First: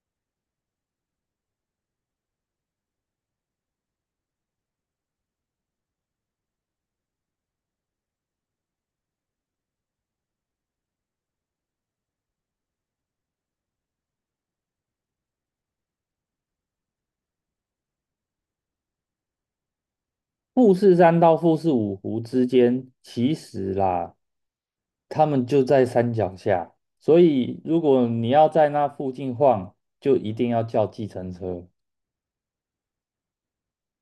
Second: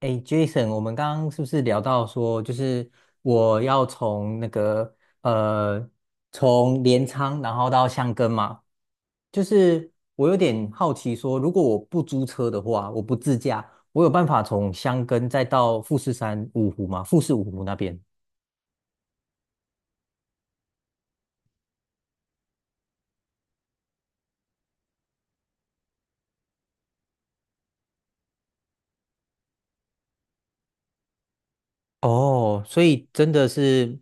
哎，Jason，我们刚刚是不是聊到说，就是我要从那个呃，从镰仓然后到箱根嘛？就是我有点好奇说，如果我不租车的话，我不自驾，我有办法从箱根再到富士山五湖吗？富士五湖那边？富士山到富士五湖之间，其实啦，他们就在山脚下，所以如果你要在那附近晃，就一定要叫计程车。哦，所以真的是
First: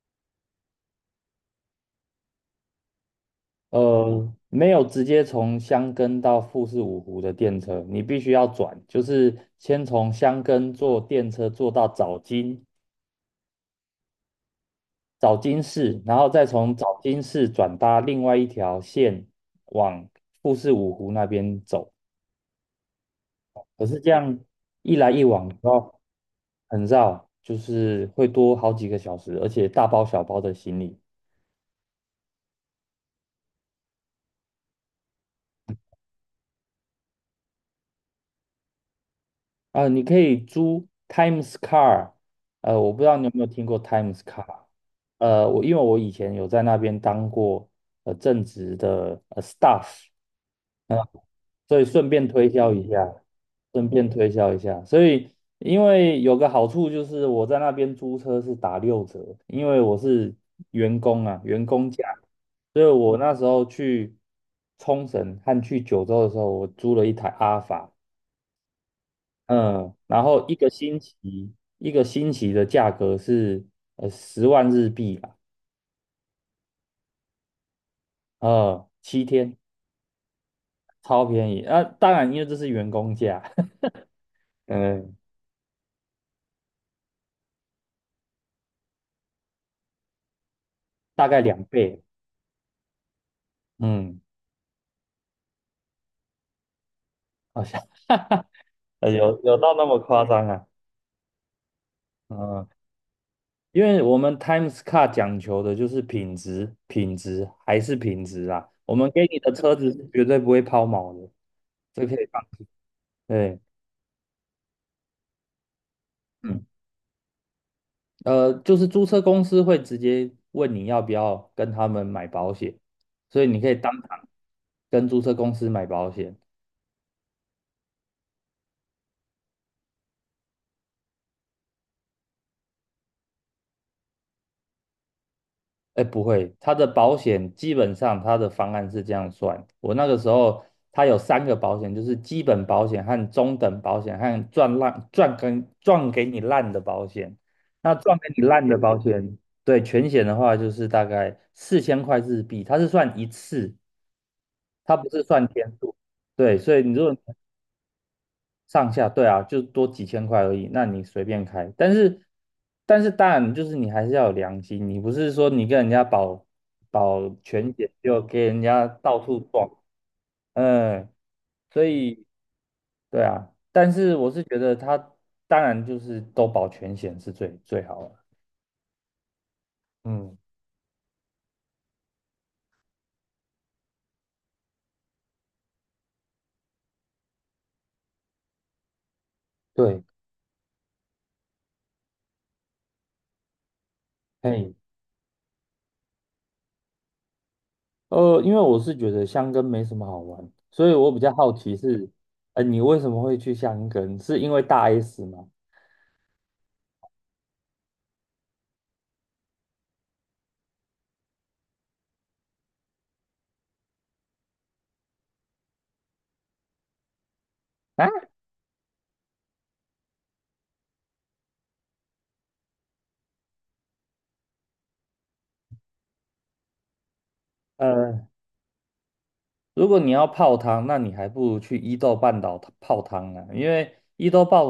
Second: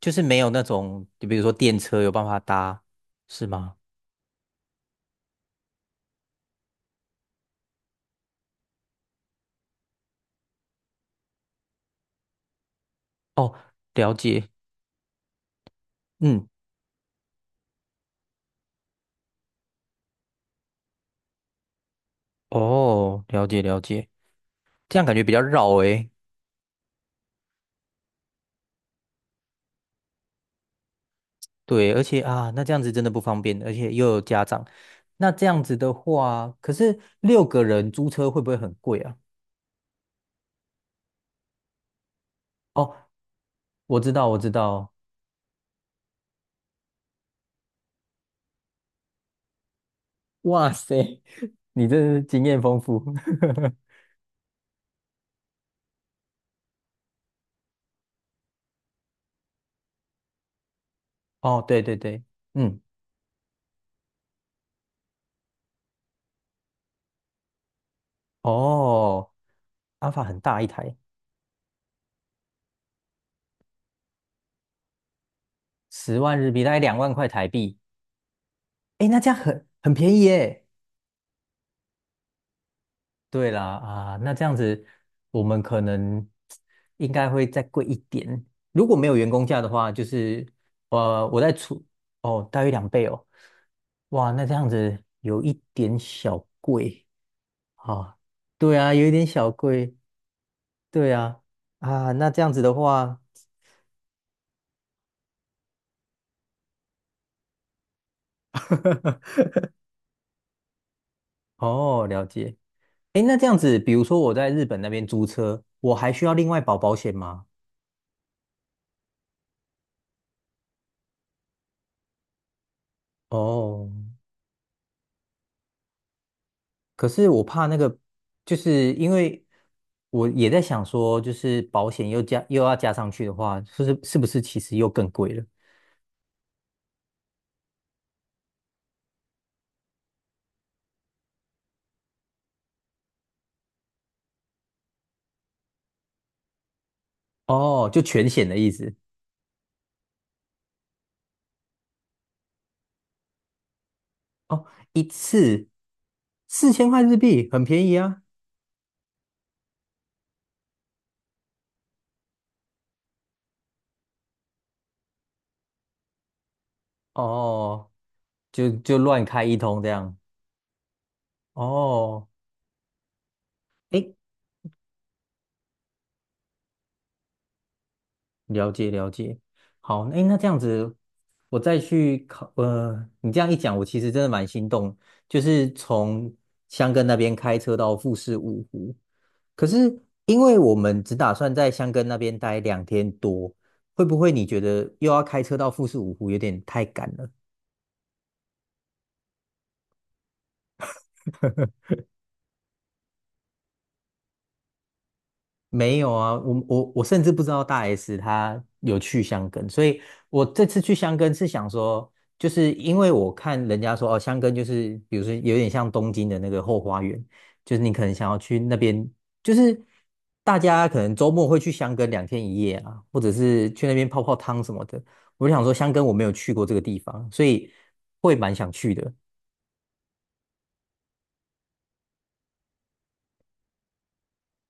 就是没有那种，就比如说电车有办法搭，是吗？没有直接从箱根到富士五湖的电车，你必须要转，就是先从箱根坐电车坐到早金，哦，了解，早金市，然后嗯，再从早金市转搭另外一条线往富士五湖那边走。哦，了解了可是解。这样一这样来感一觉比较往绕然后诶。很绕，就是会多好几个小时，而且大包小包的行李。对，而且啊，那这样子真的不方便，而且又有家长。那这样子的话，可是六个人租车会不会很贵啊？啊、你可以租 Times Car。我哦，不知道你有没有听过 我知 Times 道，我 Car。知道。我因为我以前有在那边当过正职的staff，哇塞，所以你顺真是便经推验销丰一富。下，顺便推销一下。所以因为有个好处就是我在那边租车是打6折，因为我是员工啊，哦，员对工对价。对，嗯，所以我那时候去冲绳和去九州的时候，我租了一台阿法。哦，嗯，阿法然很后一大一个台，星期一个星期的价格是10万日币吧，10万日币，大概2万块台币。诶，那七这样天很便宜耶。超便宜。啊，当然因为这是员工价。对啦，啊，那这样子，嗯，我们可能应该会再贵一点。如果没有员工价的话，就是呃，大我概在两出倍，哦，大约2倍哦。嗯。哇，那这样子有一点小贵好像 啊。哈哈，对啊，有一点有小有到那贵。么夸张啊？对啊，啊，那这样子嗯，的话，因为我们 Times Car 讲求的就是品质，品质还是品质啊。我们给你 的车子是绝对不会抛锚的，哦，这可了以放。解。诶，那这样对。子，比如说我在日本那边租车，我还需要另外嗯，保险吗？就是租车公司会直接问你要不要跟他们买保险，所以你可以哦，当场跟租车公司买保险。可是我怕那个，就是因为我也在想说，就是保险又要加上去的话，就是是不是其实又更贵了？哎，不会，它的保险基本上它的方案是这样算。我那个时候，它有3个保险，就是基本保险和中等保险和赚烂赚跟赚给你烂的保险。哦，那就赚全给你险的烂意的思保险，对全险的话，就是大概4000块日币，它是算一次，哦，它一不是算次天数。对，四所以千你块如果日币，很便宜啊。上下，对啊，就多几千块而已，那你随便开。但是当然就是你还是要有良心，你不是说你跟人家保保全哦，险就给人就家就到乱处开一撞。通这样。嗯，所以哦，对啊，但哎是我是觉得他当然就是都保全险是最最好的。了解了解，好，哎，那嗯。这样子，我再去考，呃，你这样一讲，我其实真的蛮心动，就是从箱根那边开车到富士五湖，可是对。因为我们只打算在箱根那边待2天多，会不会你觉嘿，得又要开车到富士五湖有点太赶了？因为我是觉得箱根没什么好玩，所以我比较好奇是，你为什么会去箱根？是因为大 S 吗？没有啊，我甚至不知道大 S 她有去香根，所以我这次去香根是想说，就是因为我看人家说哦，香根就是比如说有点像东京的那个后花园，就是你可啊？能想要去那边，就是大家可能周末会去香根两天一夜啊，或者是去那边泡泡汤什么的。我就想说，香根我没有去过这个地方，所以呃。会蛮想去的。如果你要泡汤，那你还不如去伊豆半岛泡汤啊，因为伊豆半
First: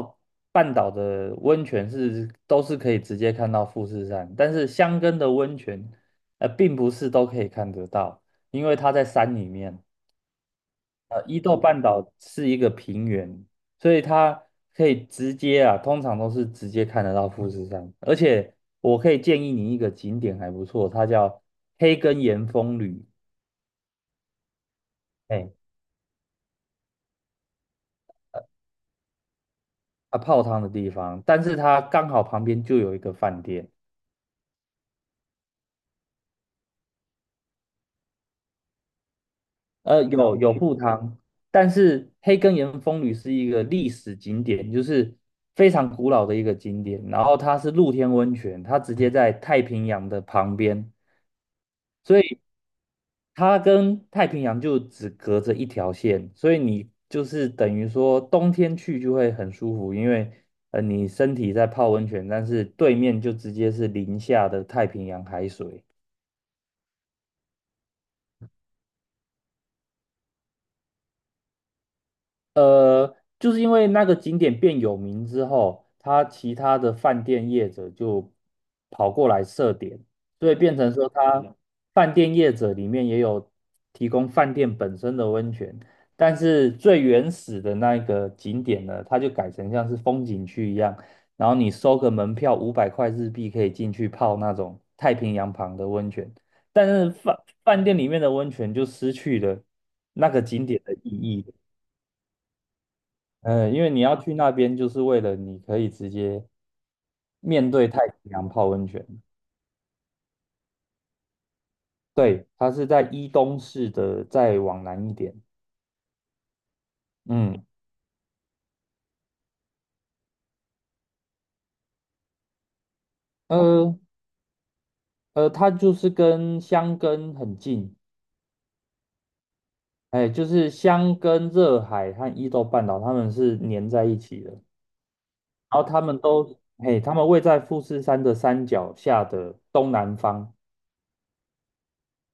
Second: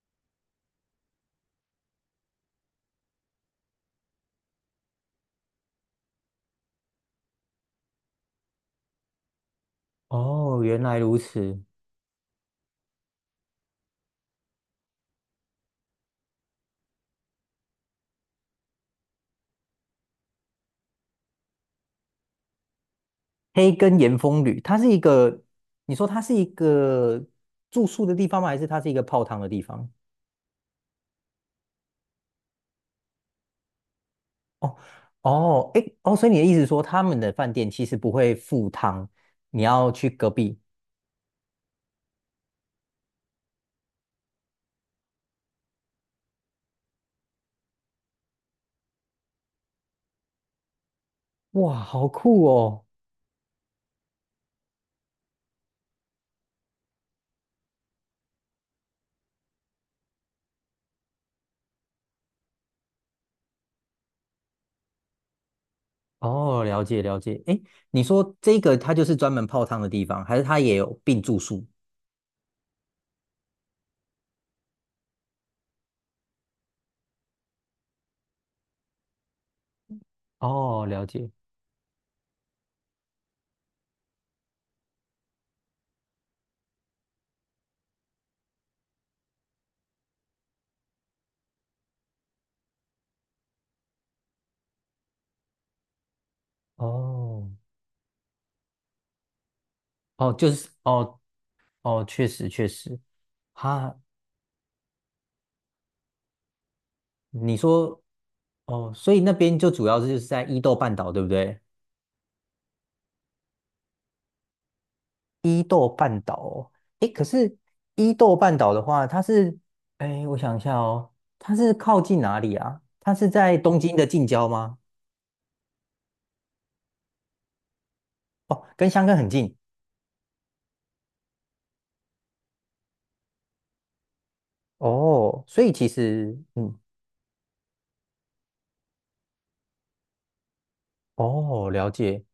半岛的温泉是都是可以直接看到富士山，但是箱根的温泉，并不是都可以看得到，因为它在山里面。哦，原来如伊豆此。半岛是一个平原，所以它可以直接啊，通常都是直接看得到富士山。而且我可以建议你一个景点还不错，它叫黑根岩风旅。黑根岩风旅，它是一个，哎，你说它是一个住宿的地方吗？还是它是一个泡汤的地方？啊泡汤的地方，但是它刚好旁边就有一个饭店。哦哦，诶哦，所以你的意思是说他们的饭店其实不会附汤，你要去隔有壁？铺汤，但是黑根岩风吕是一个历史景点，就是非常古老的一个景点，然后它是露天温泉，它直接在太平洋的旁边，哇，好所以酷哦！它跟太平洋就只隔着一条线，所以你就是等于说冬天去就会很舒服，因为你身体在泡温泉，但是对面就直接是零下的太平洋海水。哦，了解了解。诶，你说这个它就是专门泡汤的地方，还是它也有并住宿？就是因为那个景点变有名之后，他其他的饭店业者就跑过来设点，所以变哦，成了说，解。他饭店业者里面也有提供饭店本身的温泉，但是最原始的那个景点呢，它就改成像是风景区一样，然后你收个门票500块日币可以进去泡那种太平洋旁的温泉，但是饭哦饭店里面的温泉就失去了那哦，个就景是点的意哦义。哦，确实确实。嗯，因为哈，你要去那边，就是为了你可以直接你面对太说平洋泡温哦，泉。所以那边就主要是就是在伊豆半岛，对不对？对，它是在伊东市的，再往南一点。伊豆半岛哦，诶，可是嗯。伊豆半岛的话，诶，我想一下哦，它是靠近哪里啊？它是在东京呃的近郊吗？它就是跟箱根很近。哦，跟箱根很近哎，就是箱根热海和伊豆半岛，它们是粘在一起的。哦，所以然其后它们实，都，嗯，它们位在富士山的山脚下的东南方。哦，了解。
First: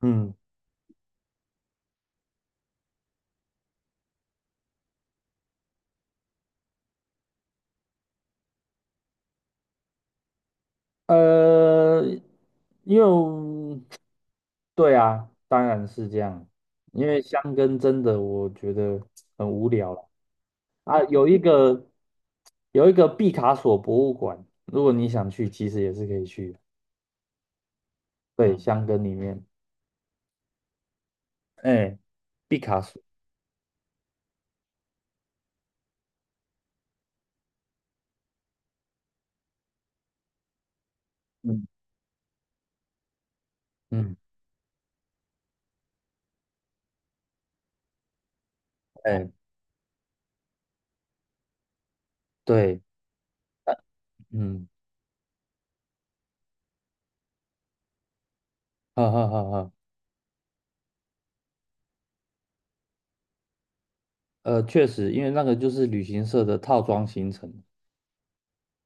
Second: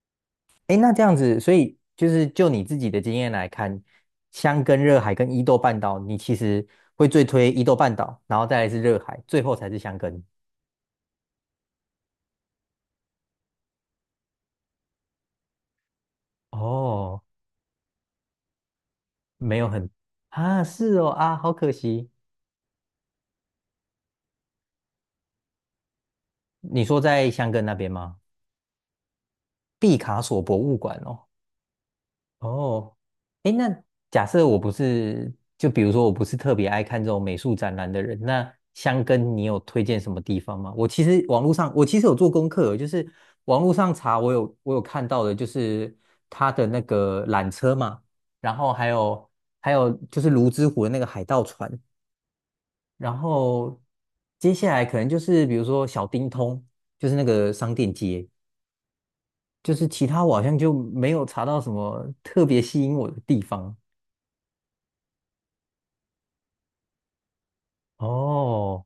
嗯。诶，那这样子，所以就是就你自己的经验来看，箱根热海跟伊豆半岛，你其实会最推伊豆半岛，然后再来是热海，最后才是箱根。呃，因为对啊，当然是这样，因为哦，香根真的我觉得很没有无很聊了啊，是啊。哦啊，好可惜。有一个毕卡索博物馆，如果你想去，其实也是可以去的。你说在香根那边吗？对，香根里面。毕卡索博物馆哦。哎，毕卡哦，索。诶，那假设我不是，就比如说我不是特别爱看这种美术展览的人，那香根你有推荐什么地方吗？嗯我其实有做功课哦，就是网络上嗯。查，我有看到的，就是它的那个缆车嘛，然后还哎，有还有就是泸沽湖的那个海盗船，对。然后接嗯。下来可能就是比如说小丁通，就是那个商店街，哈哈哈哈。就是其他我好像就没有查到什么特别吸引我的地方。确实，因为那个就是旅行社的套装行程。哦，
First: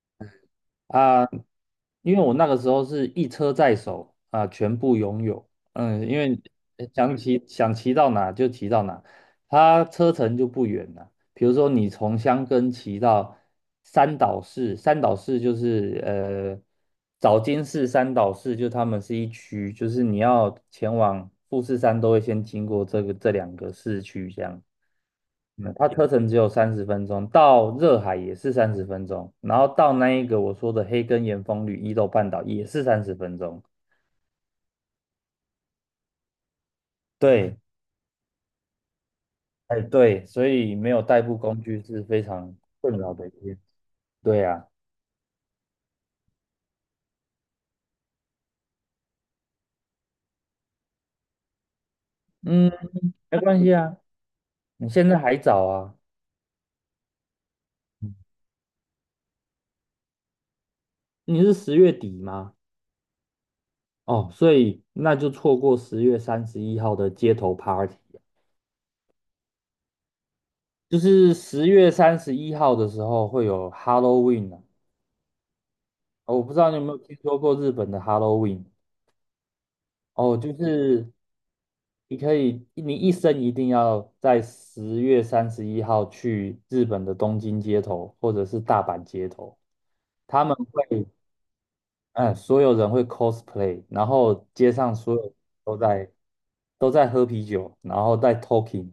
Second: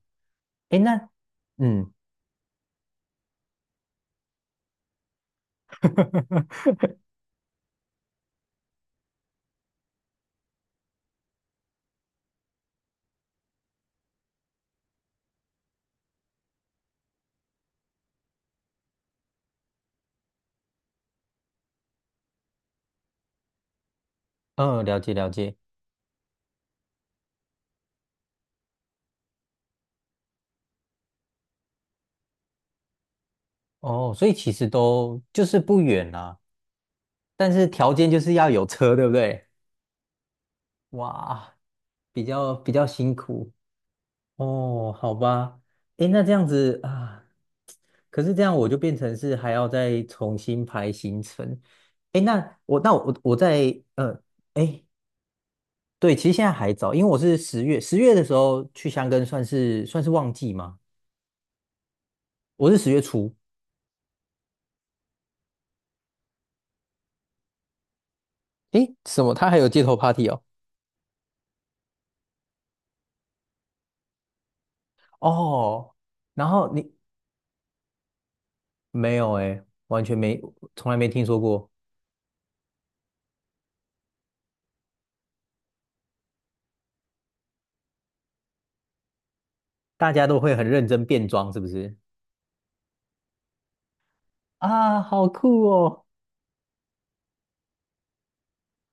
哎，那啊，嗯因为我那个时候是一车在手啊，全部拥有。嗯，因为想骑到哪就骑到哪，它车程就不远了。比如说你从箱根骑到三岛市，三岛市就是早金市、三岛市，就他们是一区，就是你要前往富士山都会先经过这个这2个市区这样。嗯，了解了解。嗯，它车程只有三十分钟，到热海也是三十分钟，然后到那一个我说的黑根岩风吕伊豆半岛也是三十分钟。哦，所以其实都就是不远啦，但对。是条件就是要有车，对不对？哎对，所以没有代步哇，工具是非比较常比较困辛扰的一苦。件事。对啊。哦，好吧，诶，那这样子啊，可是这样我就变成是还要再重新排行程。诶，那嗯，我那我我没关系在啊，呃，诶，你现在还早啊。对，其实现在还早，因为我是十月嗯的时候去香根算是旺季嘛，你是10月底吗？我是十月初。哦，所以那就错过十月三十一号的街头 party。啊，诶，什么？他还有街头 party 哦？就是十月三十一号的时候会有 Halloween 啊。哦，哦我然不知道后你有没你有听说过日本的 Halloween。没有诶，完全哦，没，就从来没是听说过。你可以，你一生一定要在十月三十一号去日本的东京街头或者是大阪街头，大家都他会们很认真会，变装，是不是？嗯，所有人会 cosplay,然后街上啊，所好有酷都哦！在都在喝啤酒，然后在 talking,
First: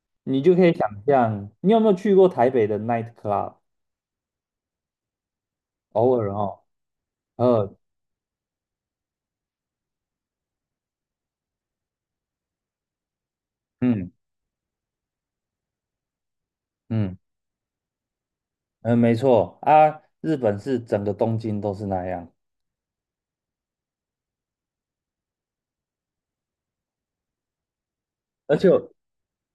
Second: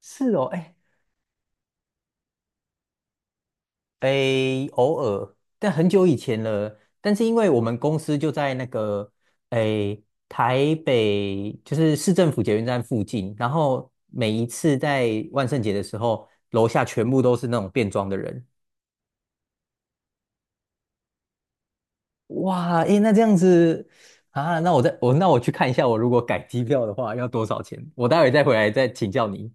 是你哦，就可以哎、想象，你有没有去过台北的 night club?诶，偶尔，但很久以偶尔前哦。了。但是因为我呃，们公司就在诶台北，就是市政府捷运站附近，然后嗯每一次在万圣节的时候，楼下全嗯部都是那种变装的人。嗯，没错啊，日本是整个东京都是那样。哇，诶，那这样子啊，那我去看一下，我如果改机票的话要多少钱？我待会再回而且来再请教你。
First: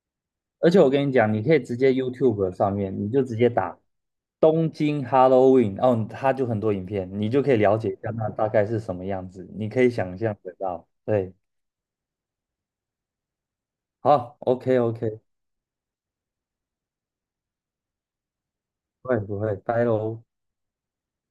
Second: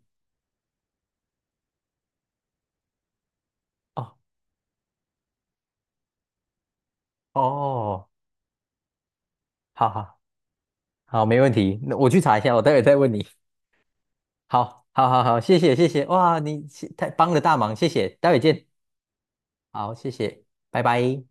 而且我跟你讲，你可以直接 YouTube 上面，你就直接打哦东京 Halloween。哦，它就很多影片，你就可以了解一哦，下那大概是什么样子，你可好以想好象得到。好，对，没问题，那我去查一下，我待会再问你。好，OK 好，好，好，OK,好，谢谢，谢谢，哇，你太帮了大忙，谢谢，待会见，不会不会，拜好，谢喽。谢，拜拜。